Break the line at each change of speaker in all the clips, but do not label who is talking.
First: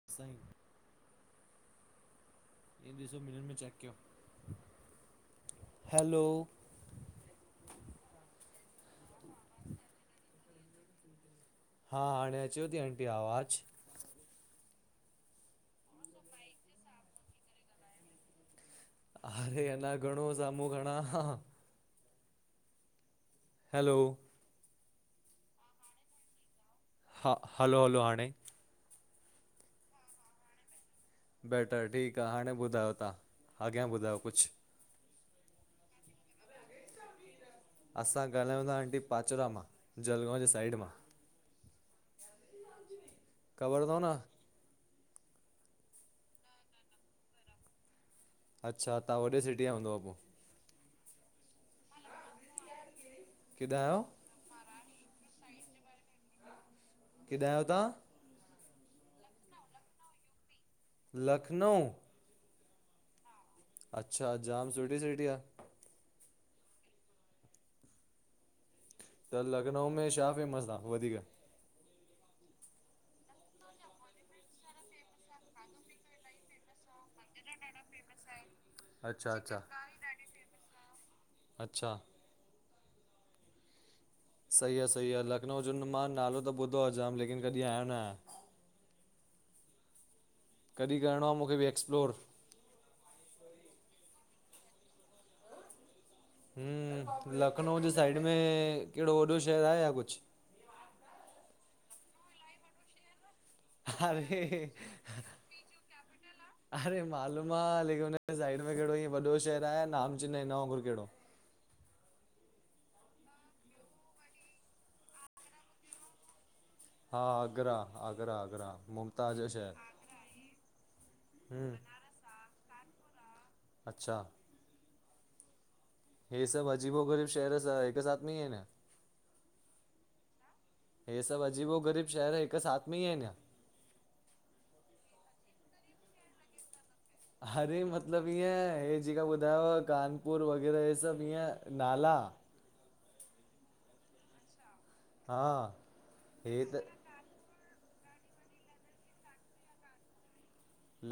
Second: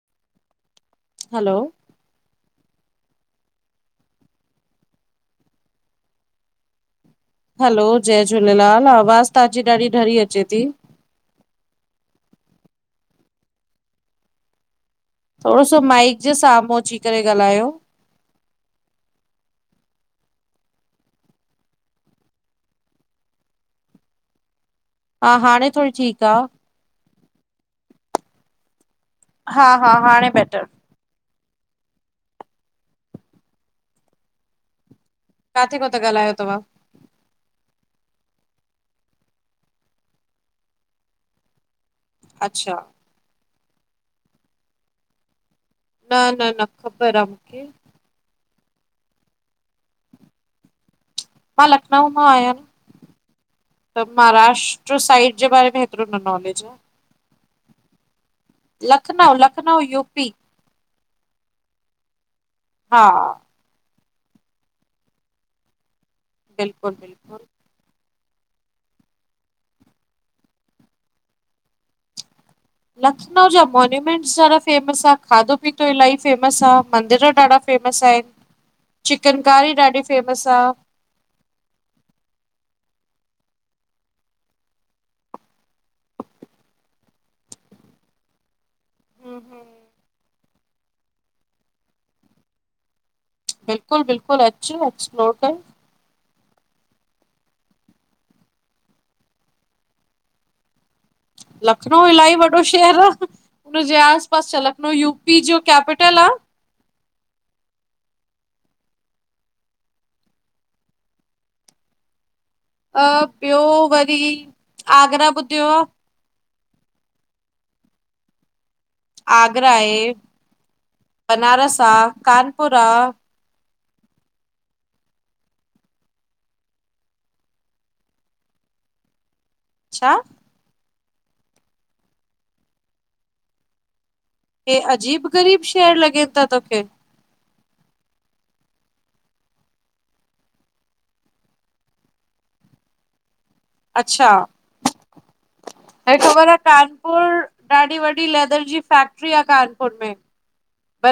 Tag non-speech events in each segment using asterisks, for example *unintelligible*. साईं।
हलो।
हे ॾिसो हिनन में चैक कयो, हैलो।
हलो जय झूलेलाल आवाज़ तहांजी ॾाढी ढरी अचे थी।
हा हाणे अचेव थी आंटी आवाज़।
थोरो सो माइक जे साम्हूं अची करे ॻाल्हायो।
अरे अञा घणो साम्हूं खणा? हैलो।
हा हाणे थोरी ठीकु आ।
हा, हलो हलो हाणे।
हा हा, हाणे बैेटर।
बैटर ठीकु आहे हाणे ॿुधायो तव्हां अॻियां ॿुधायो कुझु
काथे खां था ॻाल्हायो तव्हां
असां ॻाल्हायूं था आंटी पाचड़ा मां जलगांव जे साइड मां
अच्छा
ख़बर अथव न
न न न ख़बर आहे मूंखे
अच्छा तव्हां वॾे सिटी जा हूंदव पोइ
मां लखनऊ मां आहियां
केॾां आहियो
त महाराष्ट्र ॿियो साईंट जे बारे में हेतिरो नालेज आं
किथा आहियो तव्हां
लखनऊ लखनऊ यूपी
लखनऊ
हा
अच्छा जाम सुठी सिटी आहे
बिल्कुलु बिल्कुलु
त लखनऊ में छा फेमस आहे वधीक
लखनऊ जा मोन्यूमेंट सर *unintelligible* फेमस आहे खाधो पीतो इलाही फेमस आहे मंदर ॾाढा फेमस आहिनि
अच्छा
चिकन
अच्छा
कारी ॾाढी फेमस आहे
अच्छा सही आहे सही आहे लखनऊ जो मां नालो त ॿुधो आहे जाम लेकिन कॾहिं आयो न आहियां
हम हम
कॾहिं करिणो आहे मूंखे बि एक्सप्लोर
बिल्कुलु बिल्कुलु अचु एक्सप्लोर कर
ह लखनऊ जे साइड में कहिड़ो वॾो शहरु आहे या कुझु
लखनऊ इलाही वॾो शहर आहे उन जे आस पास
अरे
लखनऊ यूपी जो केपटल आहे
अरे मालूम आहे लेकिन साइड में कहिड़ो हीअ वॾो शहर आहे नामचिन हिन वांगुरु कहिड़ो
अ ॿियो वरी आगरा ॿुधियो आहे
हा आगरा आगरा आगरा मु
आगरा आहे बनारस
हम्म,
कानपुर आं
अच्छा हे सभु अजीबो गरीब शहर सभु हिक साथ में आहिन
अ छा
हे सभु अजीबो ग़रीब शहर हिकु साथ में ई आहिन
हे अजीब ग़रीब शहर लॻनि था तोखे
अरे मतिलबु ईअं हेहे जेका ॿुधायोव कानपुर वग़ैरह इहे सभु ईअं नाला
अच्छा
हा
हे ख़बर आहे कान पु *unintelligible* ॾाढी वॾी लेदर जी फैक्ट्री आहे कानपुर में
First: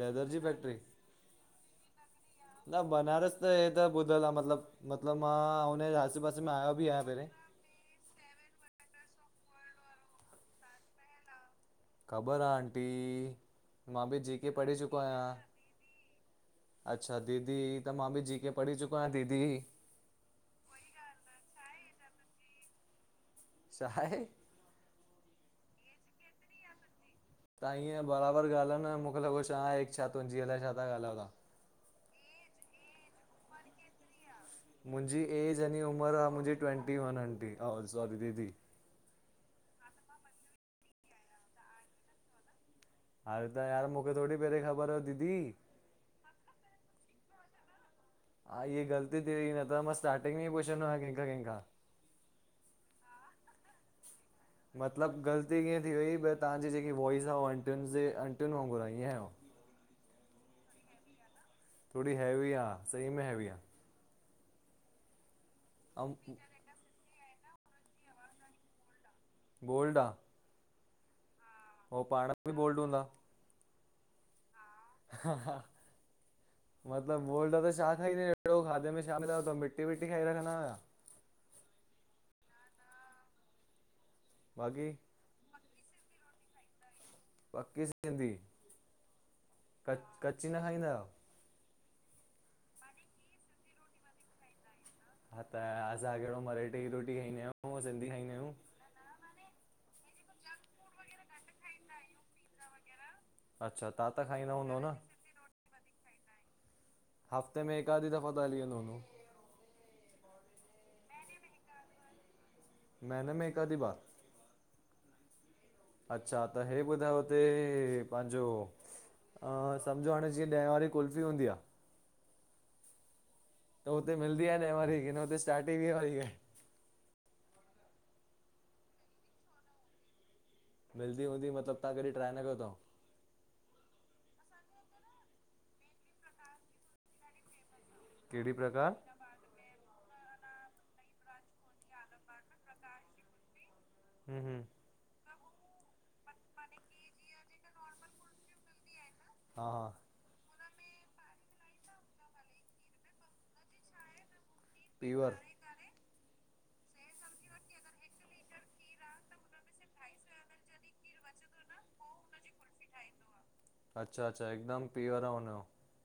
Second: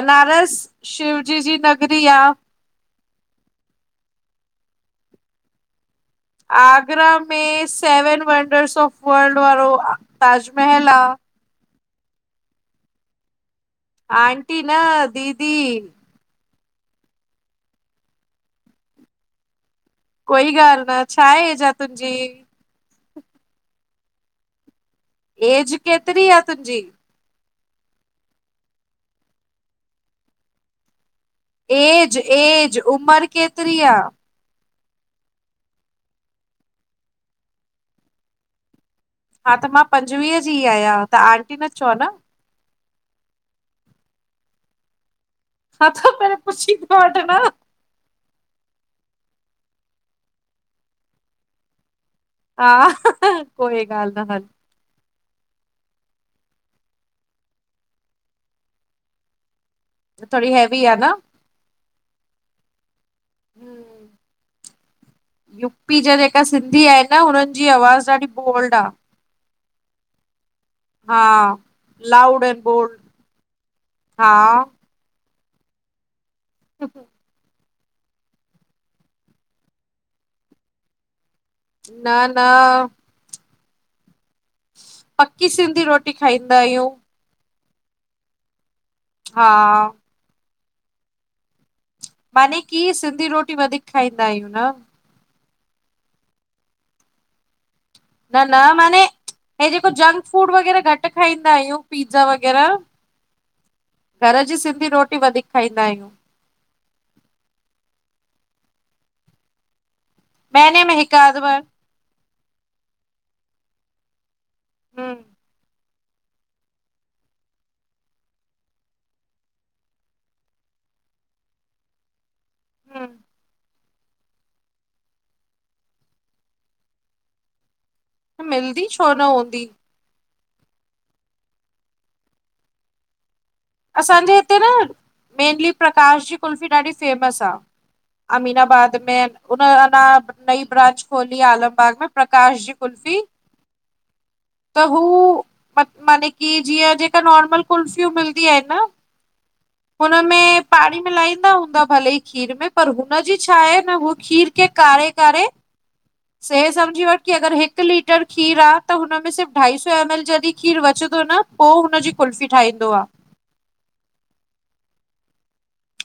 लेदर जी फैक्ट्री
शिवजी जी नगरी आहे
न बनारस त हे त ॿुधल आहे मतलब मतलब मां उनजे आसेपास
आगरा में सेवन वंडर्स ऑफ वर्ल्ड वारो ताजमहल आहे
ख़बरु आहे आंटी मां बि जी के
आंटी न
पढ़ी चुको आहियां
दीदी
अच्छा दीदी त मां बि जी के पढ़ी चुको आहियां दीदी
कोई ॻाल्हि न छा एज आं तुंहिंजी
छा हे
एज केतिरी आहे तुंहिंजी
तव्हां हीअं बराबर ॻाल्हायो न, मूंखे लॻो छा आहे? छा तुंजे अलाए छा ता ॻाल्हायो तां?
ऐज एज, उमर केतिरी आ?
मुंजी एज यानी उमिर आ मुंजी, ट्वेंटी वन आंटी, अ सॉरी दीदी।
हा, त मां पंजवीह जी आयां त आंटी न चओ न।
अरे त यार, मूंखे थोरी पेरे ख़बर हो दीदी।
अछा, पर पुछी त वठंदव।
हा, इहे ग़लती थी वई, न त मां स्टार्टिंग में ई पुछंदो खयां, केंखा- केंखा।
हा, कोई ॻाल न हल।
मतलब ग़लती कीअं थी वई, तव्हांजी जेकी वॉइस आ, उहा अंटियुन जे, अंटियुन वांगुर आ ईअं।
थोड़ी हैवी आ न।
थोड़ी हेवी आ, सही में हेवी आ।
हम्म. यूपी जा
ऐं
जेका सिं सिंधी आहे न, हुनन जी आवाज़ ॾाढी बोल्ड आ।
बोल्ड आ?
हा, लाउड एंड बोल्ड हा। न
मतलब बोल्ड आ त शा खाईंदा एड़ो खाधे में शा मिलायो तव? मिटी विटी खाई रखंदा आयो छा?
न न
बाक़ी।
पक्की सिंधी रोटी खाईंदा आहियूं।
पक्की सिंधी।
हा
कच्ची न खाईंदा आहियो?
माने की सिंधी रोटी वधीक खाईंदा आहियूं न।
हा, त असां केड़ो मराठे जी रोटी खाईंदा आहियूं। ऊअं सिंधी
न,
आहियूं
न माने हे जेको जंक फूड वग़ैरह घट खाईंदा आहियूं, पिज़्ज़ा वग़ैरह।
अच्छा ताता
घर
खाईंदा
जी
हूंदव
सिंधी
न?
रोटी वधीक खाईंदा आहियूं।
हफ़्ते में हिक आधी दफ़ो त हली वेंदो हूंदो।
महीने में हिक अध बार।
महीने में हिक अधी बार।
हम्म
अच्छा, त हे ॿुधायो हुते पांजो आं, समझो हाणे जीअं ॾहें वारी कुल्फी हूंदी आ।
हम्म
त हुते मिलंदी आह न ॾहें वारी, कि न हुते स्टार्टिंग ई वीह वारी आ।
न मिलदी छो न हूंदी।
मिलदी हूंदी, मतलब तव्हां कॾहिं ट्राए न कयो तव?
असांजे हिते न, मेनली प्रकाश जी कुल्फी ॾाढी फेमस आ।
कहिड़ी प्रकार?
अमीनाबाद में उन अञा नई ब्रांच खोली आ आलमबाग में, प्रकाश जी कुल्फी।
हम्म हम्म
त हू, माने कि जीअं जेका नॉर्मल कुल्फियूं मिलदी आहिन न।
हा, हा
हुनमें पाणी मिलाईंदा हूंदा भले ही खीर में, पर हुनजी छा आहे न हू खीर के काड़े
पीवर
काड़े से समुझी वठि की अगरि हिक लीटर खीर आ त हुन में सिर्फ़ ढाई सौ एम एल जॾहिं खीर बचे थो न पोइ हुनजी कुल्फी ठाहींदो आ।
अच्छा अच्छा हिकदमि प्योर आ हुनजो।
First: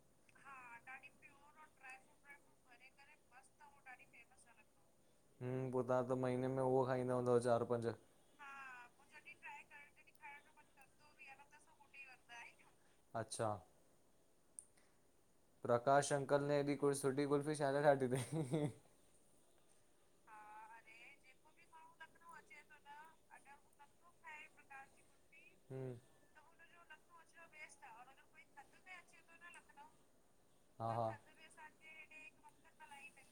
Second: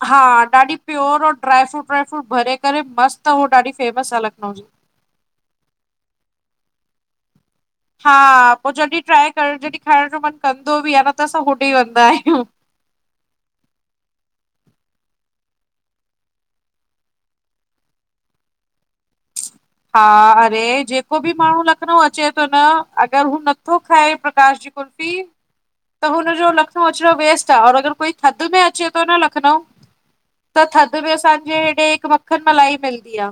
हा ॾाढी प्योर ऐं ड्राय फ्रुट व्राय फ्रूट भरे करे मस्त ॾाढी फेमस आ लखनऊ जी।
हूं पोइ तव्हां त महीने में उहो खाईंदा हूंदव चारि पंज?
हा पोइ जॾहिं ट्राए करण, जॾहिं खाइण जो मनु कंदो बि आहे न त असां होॾे ई वेंदा आहियूं।
अच्छा प्रकाश अंकल ने अहिड़ी कोई सुठी कुलफी छा लाए ठाती थई।
हा अरे जेको बि माण्हू लखनऊ अचे थो न अगर हू नथो खाए प्रकाश जी कुरपी
हम्म
त हुनजो लखनऊ अचणो वेस्ट आ और अगर कोई थधि में अचे थो न लखनऊ त
हा
थधि
हा
में असांजे हेॾे हिकु मक्खन मलाई मिलंदी आ।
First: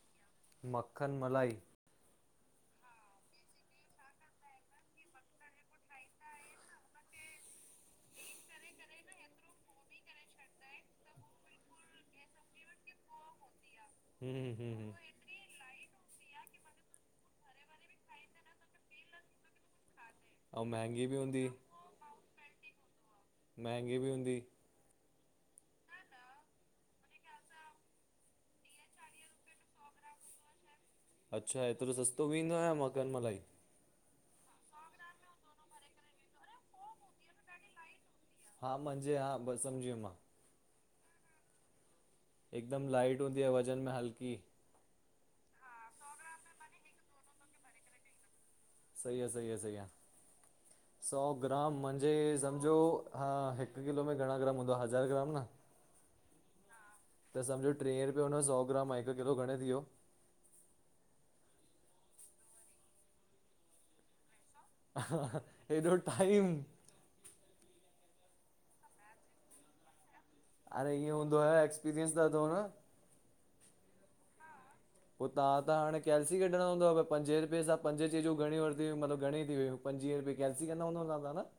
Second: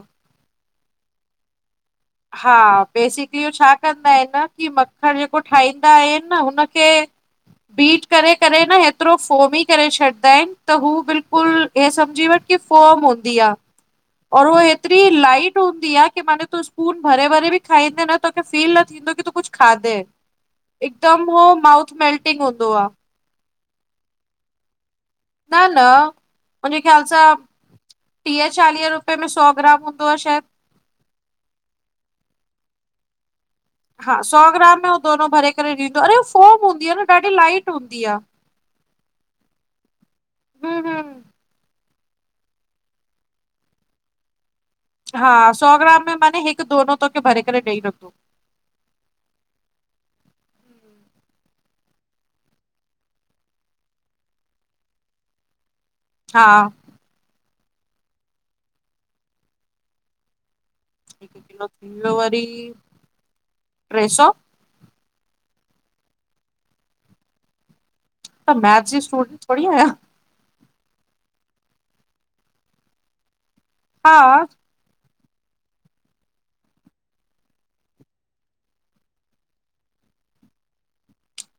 मक्खन मलाई
हा बेसिकली हो छा कंदा आहिन, कि मखण जेको ठाहींदा आहिन न हुनखे बीट करे करे न हेतिरो फोमी करे छॾींदा आहिन त हू बिल्कुल हिअं समुझी वठि कि फॉम हूंदी आहे और
हम्म
हो
हम्म
एतिरी लाइट हूंदी आहे कि माने तू स्पून भरे भरे बि खाईंदे न तोखे फील न थींदो की तूं कुछ खाधे।
ऐं महांगी बि
हिकदम हो
हूंदी
माउथ मेल्टिंग हूंदो आ।
महंगी बि हूंदी?
न न, मुंहिंजे ख़याल सां टीह चालीह रुपये में सौ ग्राम हूंदो आ शायद।
अच्छा हेतिरो सस्तो बि ईदो आहियां मखण मलाई?
हा सौ ग्राम में हूअ दोनो भरे करे ॾींदो आहे। अड़े फॉम हूंदी आहे न ॾाढी लाइट हूंदी आहे।
हा मुंहिंजे हा बस समझी वयमि मां।
हूं हूं
हिकदम लाइट हूंदी आ वज़न में हल्की
हा सौ ग्राम में माने हिक दोनो तोखे भरे करे ॾेई रखो।
सही आ सही आ सही आ।
हम्म *inaudible*
सौ ग्राम मांजे हे समझो हा हिक किलो में घणा ग्राम हूंदो आहे हज़ार ग्राम न
हा
त समझो टीहं रुपये हुन जो सौ ग्राम हिकु किलो घणे थी वियो?
किलो वारी टे सौ
हेॾो टाइम
त मैथस जी स्टूडेंट थोड़ी आयां
अरे इअं हूंदो आहे एक्सपीरियंस त थव न
हा
पोइ तव्हां त हाणे कैल्सी कढणो हूंदो भई पंजे रुपे सां पंजीजूं घणी वरितियूंतबु घणे थी वई पंजवीहु रूपए कैलसी क हूंदोदावदा न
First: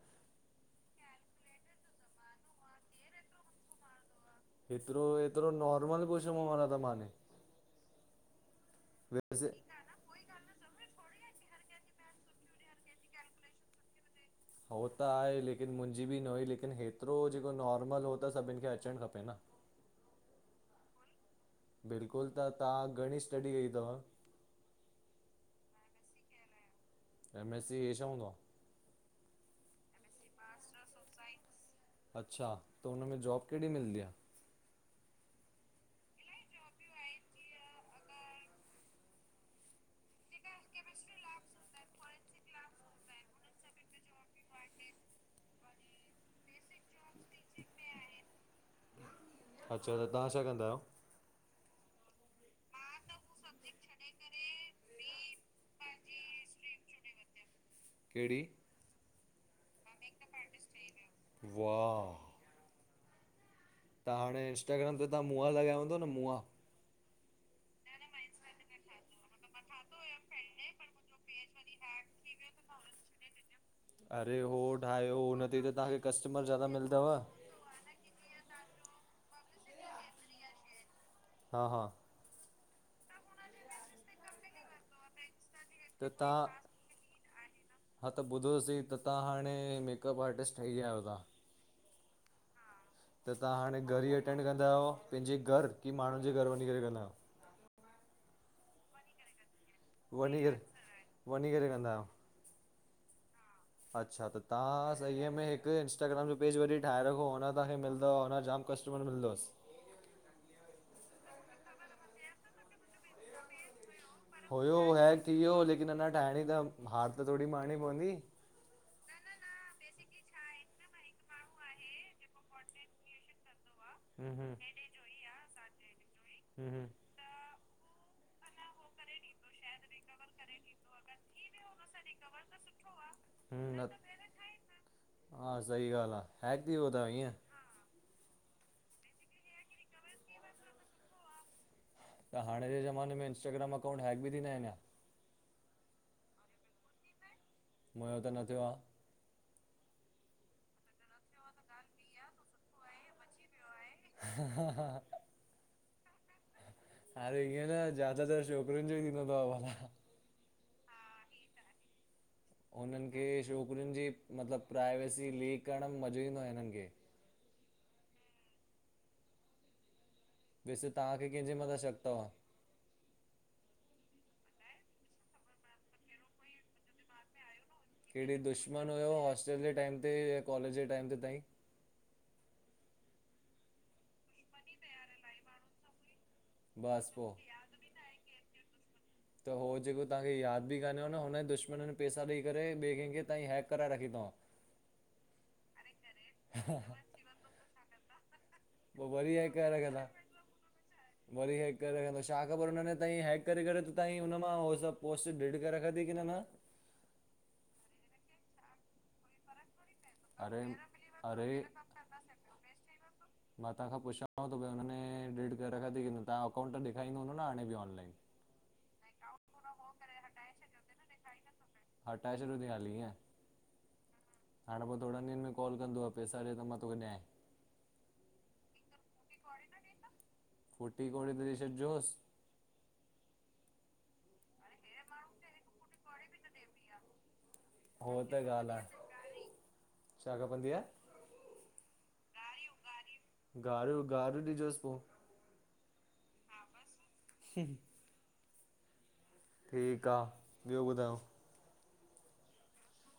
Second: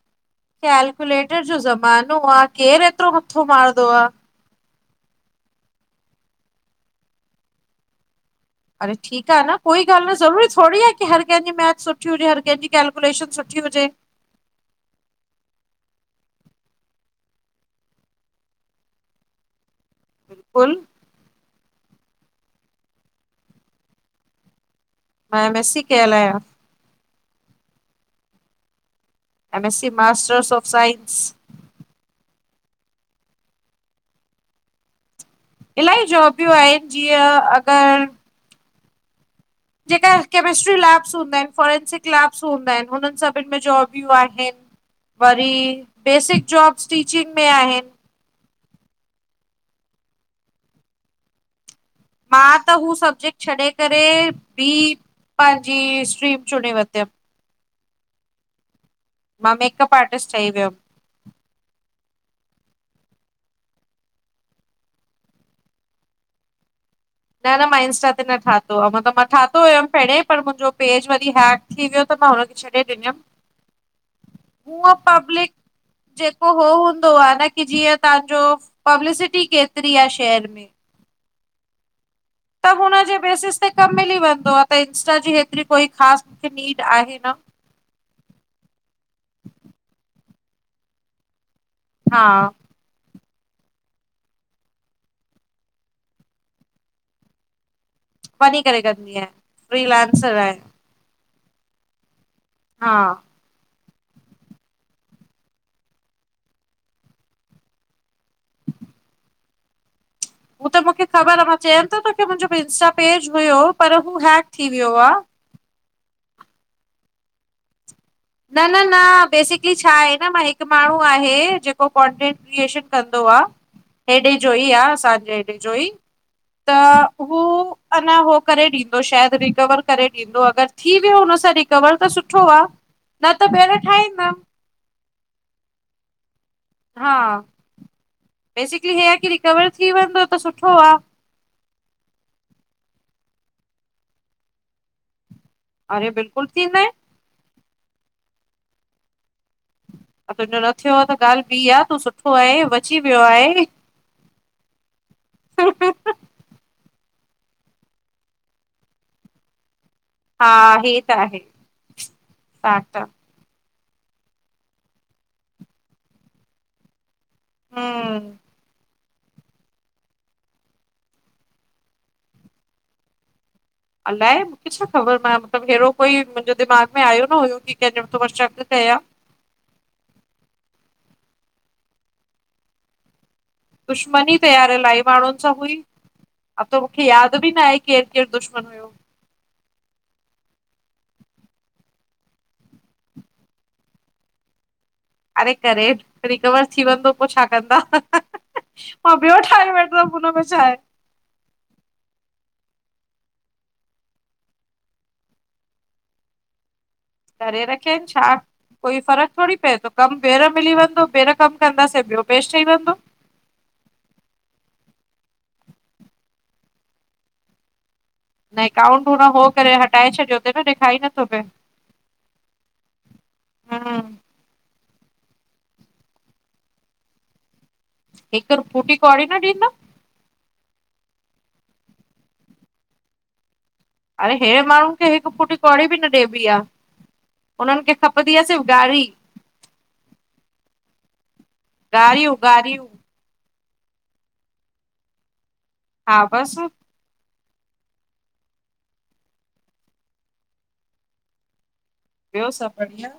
कैलकुलेटर जो ज़मानो आ केर एतिरो मथो मारंदो आ
एतिरो एतिरो नॉर्मल पशम वारा त माने
अड़े ठीक आ
वैसे
न कोई ॻाल्ह न ज़रूरी थोडी आ की हर कंहिंजी मैथ सुठी हुजे हर कंहिंजी कै्कुलेशन सुठी हुजे
हो त आ लेकिन मुंहिंजी बि न हुई लेकिन हेतिरो जेको नॉर्मल हो त सभिन खे अचण खपे न
बिल्कुलु *unintelligible*
बिल्कुलु त तव्हां घणी स्टडी कई अथव?
मां एम एस सी कल आहियां।
एम एस सी हे छा हूंदो आहे?
M S C masters of science
अच्छा त हुनमें जॉब कहिड़ेॾी मिलंदी आहे?
इलाही जॉबियूं आहिनि जीअं अगरि जेका कैमिस्ट्री लैब्स हूंदा आहिनि फॉरेंसिक लैब्स हूंदा आहिनि हुननि सभिनि में जॉबियूं आहिनि। वरी बेसिक जॉब्स टीचिंग में आहे।
अच्छा त तव्हां छा कंदा आहियो?
मां त हू सब्जेक्ट छॾे करे ॿ पंहिंजी स्ट्रीम चणे वरितमि।
कहिड़ी?
मां मेकअप आर्टिस्ट ठही वियमि।
वाह त हाणे इंस्टाग्राम ते तव्हां मुंआ लॻाया वूंदो न मूंंआ?
न न मां इंस्टा ते न ठातयो आहेमतलब मां ठातयो हुयमि पहिरें पर मुंहिंजो पेज वरी हैक थी वियो त मां हुनखे
अरे हो ठाहियो हुन ते त तव्हांखे
*inaudible* जेक
कस्टमर ज़्यादा
हूंदो
मिलंदव
आ न
हा
की जीअं तव्हांजो पब्लिसिटी केतिरी आहे शहर में।
हा हा
त हुनजे बेसिस ते कम मिली वेंदो आहे इंस्टा जी हेत
त
ख़ास
तव्हां
मूंखे नीड आहे न।
हा त ॿुधोसीं त तव्हां हाणे मेकअप आर्टिस्ट ठही आहियो ताहां?
हा
त तव्हां हाणे घर ई अटेंड कंदा आहियो पंहिंजे घर की माण्हुनि जे घर वञी करे कंदा आहियो?
वनी करे करी आ।
वञी करे वञी करे कंदा आहियों?
हा
अच्छा त तव्हां सही में हिकु इंस्टाग्राम जो पेज वरी ठाहे रखो अ तव्हांखे मिलंदव हुन जामु कस्टमर मिलंदव।
हू त मूंखे ख़बर आ मां चयमि थो तोखे मुंहिंजो इंस्टा पेज हुयो। पर हू हैक थी
हुयो
वियो
है
आ
थी वियो लेकिन अञा ठाहिणी त हार त थोडी मारणी पवंदी।
न न न बेसिक छा हिकु माण्हू आहे जेको कॉन्टेंट क्रिएशन कंदो आ।
हम्म
हेॾे जो
हम्म
ई आहे असांजे हेॾे जो ई
हम्म
त
हम्म
हू अञा उहो करे ॾींदो शायदि रिकवर करे ॾींदो अगरि थी वियो हुन सां रिकवर त सुठो आ। न त
हूं
ॿीहर
न
ठाहींदमि
हा सहॻाल्ह आ हक थीवयो
हा बेसिकली हीअ आहे की रिकवर थी वेंदो त सुठो आहे।
त हाणे जे ज़माने में इंस्टाग्राम अकाउंट है बि थीा आहिनि छा?
अरे बिल्कुलु थींदा आहिनि।
मयो त न थियो आहे।
तुंहिंजो न थियो आहे त ॻाल्हि ॿी आहे तू सुठो आहे बची वियो आ आहे।
हा हा हा अरे इअं न ज्यादा तर छोकिरियुनि ॼो ही थीन्दो तव।
हा हे त आहे। फैक्ट
उननि खे छोकिरियुनि ॼी मतलॿ प्रायवेसी लीक कइंण में मॼो़ ईंदो आ हिननि खे।
हूं।
वेसे तहांखे कंहिंॼे मथां शक तव?
अलाए मुखे छा ख़ॿर मां मतलबु अ हेड़ो कोई मुंॼे दिमाग़ में आयो न हुयो की कंहिंजो थो मां
कहिड़ी
शक
दुश्मनु
कयां
हुयो हॉस्टल ॼे टाइम ते या कॉलेॼ ॼे टाइम ते ताईं?
दुश्मनी त यार, इलाही माण्हुन सां हुई। अब त मुखे
बसि
याद ॿि नाहे केर
पोइ
केर दुश्मन हुयो।
त हो ॼेको तहांखे याद ॿि कान्हे न, हुनन दुश्मनन पैसा ॾई करे ॿिए केंखे तव्हां जी हैक कराए रखी तंव।
अरे! करे रिकवर थी वेंदो पो छा कंदा?
पोइ
मां
वरी
ॿियो
हैक करे
ठाहे
रखंदा
वठदम हुनमें छाहे।
वरी हैक करे रखंदो, छा ख़बर हुन ने ताईं हैक करे करे तांई हुन मां हो सभ पोस्ट डिड करे रखंदी कि न न।
करेे रखे, छा कोई फ़र्क़? थोड़ी पए थो, कम ॿियर
अरे
मिली वेंदो, ॿेहर
अरे
कम कंदासीं ॿियो पेज ठही वेंदो।
मां तव्हां खां पुछांव तो पियो? हुनने डिलीट करे रखां तई कि न, तव्हां अकाउंट ॾेखाइंदो हूंदो न हाणे ॿि ऑनलाइन?
न एकाउंट हुन हो करे हटाए छॾियो तई न, ॾेखाई नथो पए।
हटाए छॾियो तंईं हाली ईंअं।
हा
हाणे पो थोड़न ॾींहंन में काल कंदुव, पैसा ॾे त मां तोखे ॾियांए।
हिक फूटी कौड़ी न ॾींदम।
फूटी कौणी त ॾई छॾजोस।
अड़े! हेड़े माण्हुन खे हिक फूटी कौड़ी ॿि न ॾेबी आ। उन्हन खे
हो
खपदी आ,
त
सिर्फ़
ॻाल्हि
ॻारी।
आहे छा खपंदी आ?
ॻारियूं ॻारियूं
ॻारियूं-ॻारियूं। ॻारियूं ॻारूं ॾिजोस पो।
हा बस।
हम्म ठीक आ, ॿियो ॿुधायो?
ॿियो सभ बढ़िया।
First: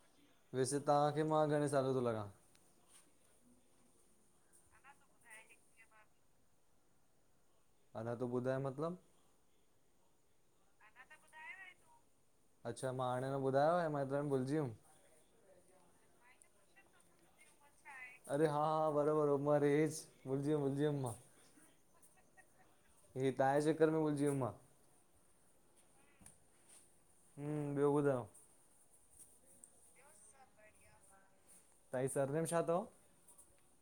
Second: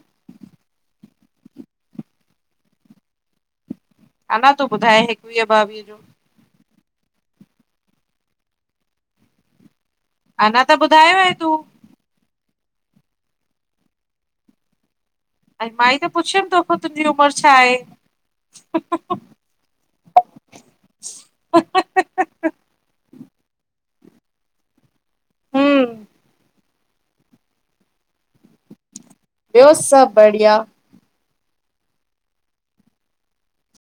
वैसे तहांखे मां घणें साले ॼो तो लॻां?
अनां तूं ॿुधाए हिकवीह ॿावीह ॼो।
अना तूं ॿुधाए मतलॿ?
अनां त ॿुधायो हुयई तूं।
अच्छा, मां हाणें में ॿुधायो, ऐं मां एतरे में भुलजी वियुम।
अंए मांई त पुछियुम तोखां, तुंॼी उमर छा ए?
अरे! हा, हा ॿरोॿर उमर ऐज भुलिॼीयुम भुलिॼीयुम मां।
ह ह
हे तांजे चक्कर में भुलजी वियुम मां।
हम्म
हम्म, ॿियो ॿुधायो?
ॿियो सभ बढ़िया।
तांजी सरनेम छा तव?